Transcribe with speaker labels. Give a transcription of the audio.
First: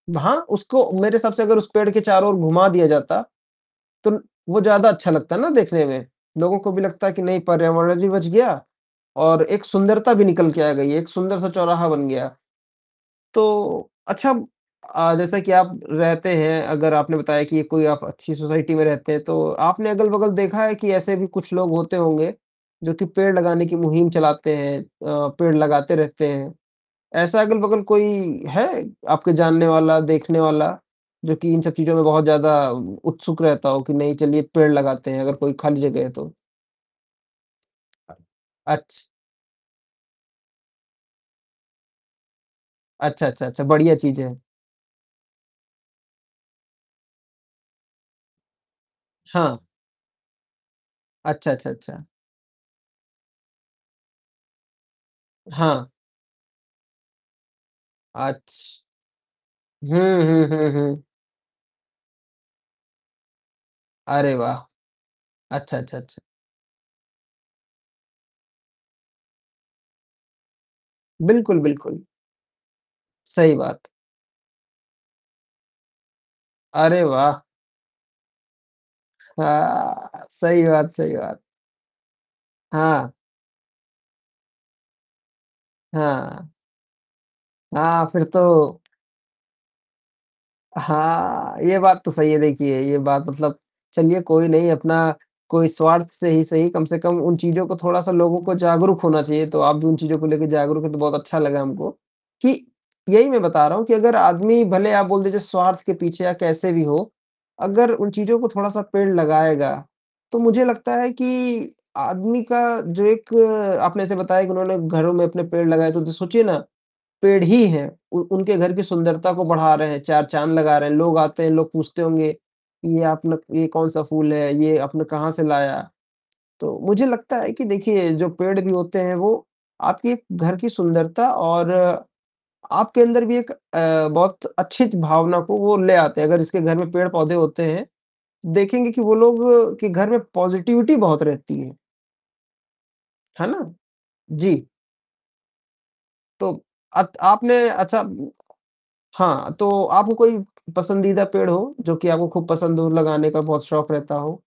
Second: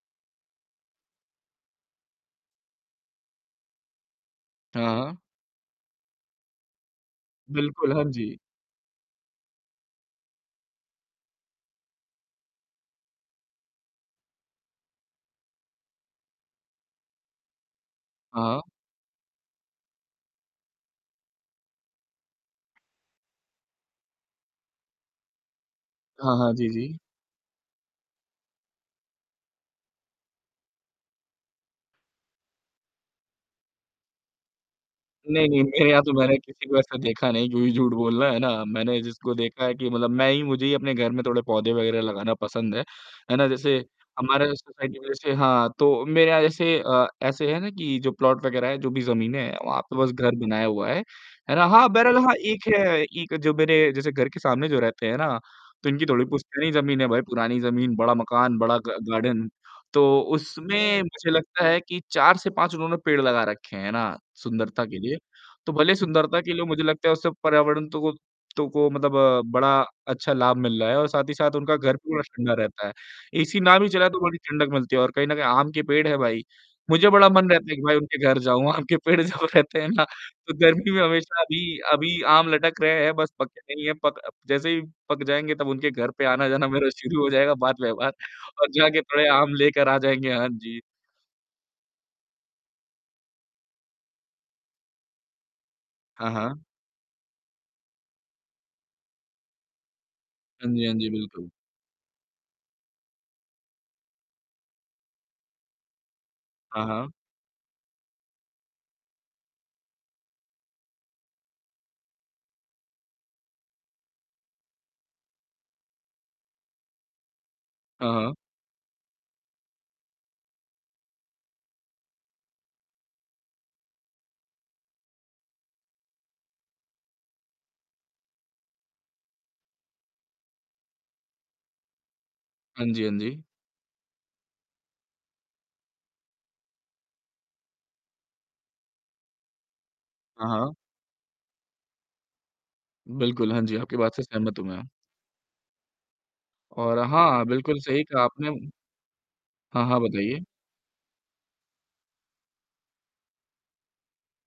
Speaker 1: ब हाँ, उसको मेरे हिसाब से अगर उस पेड़ के चारों ओर घुमा दिया जाता, तो ल वो ज़्यादा अच्छा
Speaker 2: हाँ।
Speaker 1: लगता है ना देखने में। लोगों को भी लगता है कि नहीं
Speaker 2: बिल्कुल,
Speaker 1: पर्यावरण
Speaker 2: हाँ
Speaker 1: भी बच
Speaker 2: जी।
Speaker 1: गया और एक सुंदरता भी निकल के आ गई, एक सुंदर सा चौराहा बन गया। तो अच्छा अ, जैसे कि आप रहते हैं, अगर आपने बताया कि कोई आप अच्छी
Speaker 2: हाँ।
Speaker 1: सोसाइटी में रहते हैं, तो आपने अगल-बगल देखा है कि ऐसे भी कुछ लोग होते होंगे, जो कि पेड़ लगाने की मुहिम चलाते हैं अ, पेड़ लगाते रहते
Speaker 2: हाँ,
Speaker 1: हैं।
Speaker 2: हाँ। जी, जी।
Speaker 1: ऐसा अगल-बगल कोई है, आपका जानने वाला, देखने वाला जो कि इन सब चीज़ों में बहुत ज़्यादा उत्सुक रहता हो, कि नहीं चलिए पेड़ लगाते हैं अगर
Speaker 2: नहीं,
Speaker 1: कोई
Speaker 2: नहीं,
Speaker 1: खाली
Speaker 2: मेरे यहाँ
Speaker 1: जगह है
Speaker 2: तो
Speaker 1: तो।
Speaker 2: मैंने किसी को ऐसा देखा नहीं, क्यों ही झूठ
Speaker 1: अ,
Speaker 2: बोलना, है ना? मैंने
Speaker 1: अच्छ
Speaker 2: जिसको देखा है कि मतलब मैं ही मुझे ही अपने घर में थोड़े पौधे वगैरह लगाना पसंद है,
Speaker 1: अच्छा,
Speaker 2: है
Speaker 1: अच्छा,
Speaker 2: ना?
Speaker 1: अच्छा,
Speaker 2: जैसे,
Speaker 1: बढ़िया चीज़ें है।
Speaker 2: हमारा जो सोसाइटी में जैसे हाँ, तो मेरे जैसे अ, ऐसे है ना कि जो प्लॉट वग़ैरह है, जो भी जमीनें है,
Speaker 1: हाँ।
Speaker 2: वहाँ पे बस घर बनाया हुआ है।
Speaker 1: अच्छा,
Speaker 2: है ना?
Speaker 1: अच्छा,
Speaker 2: हाँ,
Speaker 1: अच्छा।
Speaker 2: बैरल हाँ एक है, एक जो मेरे जैसे घर के सामने जो रहते हैं ना, तो
Speaker 1: हाँ।
Speaker 2: इनकी थोड़ी पुश्तैनी ज़मीन है भाई पुरानी जमीन, बड़ा मकान, बड़ा
Speaker 1: अच्छ
Speaker 2: ग गार्डन,
Speaker 1: हुँ,
Speaker 2: तो
Speaker 1: हुँ, हुँ,
Speaker 2: उसमें
Speaker 1: हुँ।
Speaker 2: मुझे लगता है कि 4 से 5 उन्होंने पेड़ लगा रखें, हैं ना?
Speaker 1: अरे वाह!
Speaker 2: सुंदरता के लिए। तो
Speaker 1: अच्छा,
Speaker 2: भले
Speaker 1: अच्छा, अच्छा।
Speaker 2: सुंदरता के लिए मुझे लगता है उससे पर्यावरण तो को तो को मतलब बड़ा अच्छा लाभ मिल रहा है और साथ ही साथ
Speaker 1: बिल्कुल,
Speaker 2: उनका घर
Speaker 1: बिल्कुल।
Speaker 2: पूरा ठंडा रहता है।
Speaker 1: सही
Speaker 2: एसी ना
Speaker 1: बात।
Speaker 2: भी चलाएँ तो बड़ी ठंडक मिलती है और कहीं न कहीं आम के पेड़ है भाई,
Speaker 1: अरे
Speaker 2: मुझे बड़ा
Speaker 1: वाह!
Speaker 2: मन रहता है कि भाई उनके घर जाऊँ, आम के पेड़ जब रहते हैं ना,
Speaker 1: हाँ,
Speaker 2: तो
Speaker 1: सही बात
Speaker 2: गर्मी में
Speaker 1: सही बात।
Speaker 2: हमेशा अभी अभी आम लटक रहे
Speaker 1: हाँ।
Speaker 2: हैं बस पके नहीं है। पक अ, जैसे ही पक जाएँगे तब उनके घर पे
Speaker 1: हाँ।
Speaker 2: आना-जाना मेरा शुरू हो जाएगा बात
Speaker 1: हाँ,
Speaker 2: व्यवहार
Speaker 1: फिर
Speaker 2: और
Speaker 1: तो
Speaker 2: जा के थोड़े आम लेकर आ जाएँगे। हाँ जी।
Speaker 1: हाँ, ये बात तो सही है देखिए ये बात मतलब चलिए कोई नहीं अपना कोई स्वार्थ से
Speaker 2: हाँ,
Speaker 1: ही
Speaker 2: हाँ।
Speaker 1: सही, कम से कम उन चीज़ों को थोड़ा-सा लोगों को जागरूक होना चाहिए, तो आप भी उन चीज़ों को लेके
Speaker 2: हाँ
Speaker 1: जागरूक
Speaker 2: जी,
Speaker 1: हैं
Speaker 2: हाँ
Speaker 1: तो
Speaker 2: जी,
Speaker 1: बहुत अच्छा
Speaker 2: बिल्कुल।
Speaker 1: लगा हमको। कि यही मैं बता रहा हूँ कि अगर आदमी भले आप बोल दीजिए स्वार्थ के पीछे या कैसे भी
Speaker 2: हाँ,
Speaker 1: हो,
Speaker 2: हाँ।
Speaker 1: अगर उन चीज़ों को थोड़ा-सा पेड़ लगाएगा, तो मुझे लगता है कि आदमी का जो एक आपने ऐसे बताया कि उन्होंने घरों में अपने पेड़ लगाए तो द सोचिए ना, पेड़ ही हैं,
Speaker 2: हाँ,
Speaker 1: उ
Speaker 2: हाँ।
Speaker 1: उनके घर की सुंदरता को बढ़ा रहे हैं, चार चाँद लगा रहे हैं, लोग आते हैं, लोग पूछते होंगे ये अपना ये कौन-सा फूल है? ये आपने कहाँ से लाया? तो मुझे लगता है कि देखिए जो पेड़ भी होते हैं वो आपके घर की सुंदरता और
Speaker 2: हाँ
Speaker 1: आपके
Speaker 2: जी, हाँ
Speaker 1: अंदर भी
Speaker 2: जी।
Speaker 1: एक अ, बहुत अच्छी च भावना को वो ले आते हैं, अगर जिसके घर में पेड़-पौधे होते हैं, देखेंगे कि वो लोग के घर में
Speaker 2: हाँ, हाँ।
Speaker 1: पॉज़िटिविटी बहुत रहती है। है
Speaker 2: बिल्कुल,
Speaker 1: ना?
Speaker 2: हाँ जी, आपकी बात से सहमत हूँ
Speaker 1: जी।
Speaker 2: मैं।
Speaker 1: तो,
Speaker 2: और
Speaker 1: अत
Speaker 2: हाँ,
Speaker 1: आपने
Speaker 2: बिल्कुल
Speaker 1: अच्छा
Speaker 2: सही कहा आपने, उम
Speaker 1: हाँ, तो
Speaker 2: हाँ, हाँ,
Speaker 1: आपको कोई
Speaker 2: बताइए?
Speaker 1: पसंदीदा पेड़ हो, जो कि आपको खूब पसंद हो, लगाने का बहुत शौक रहता हो?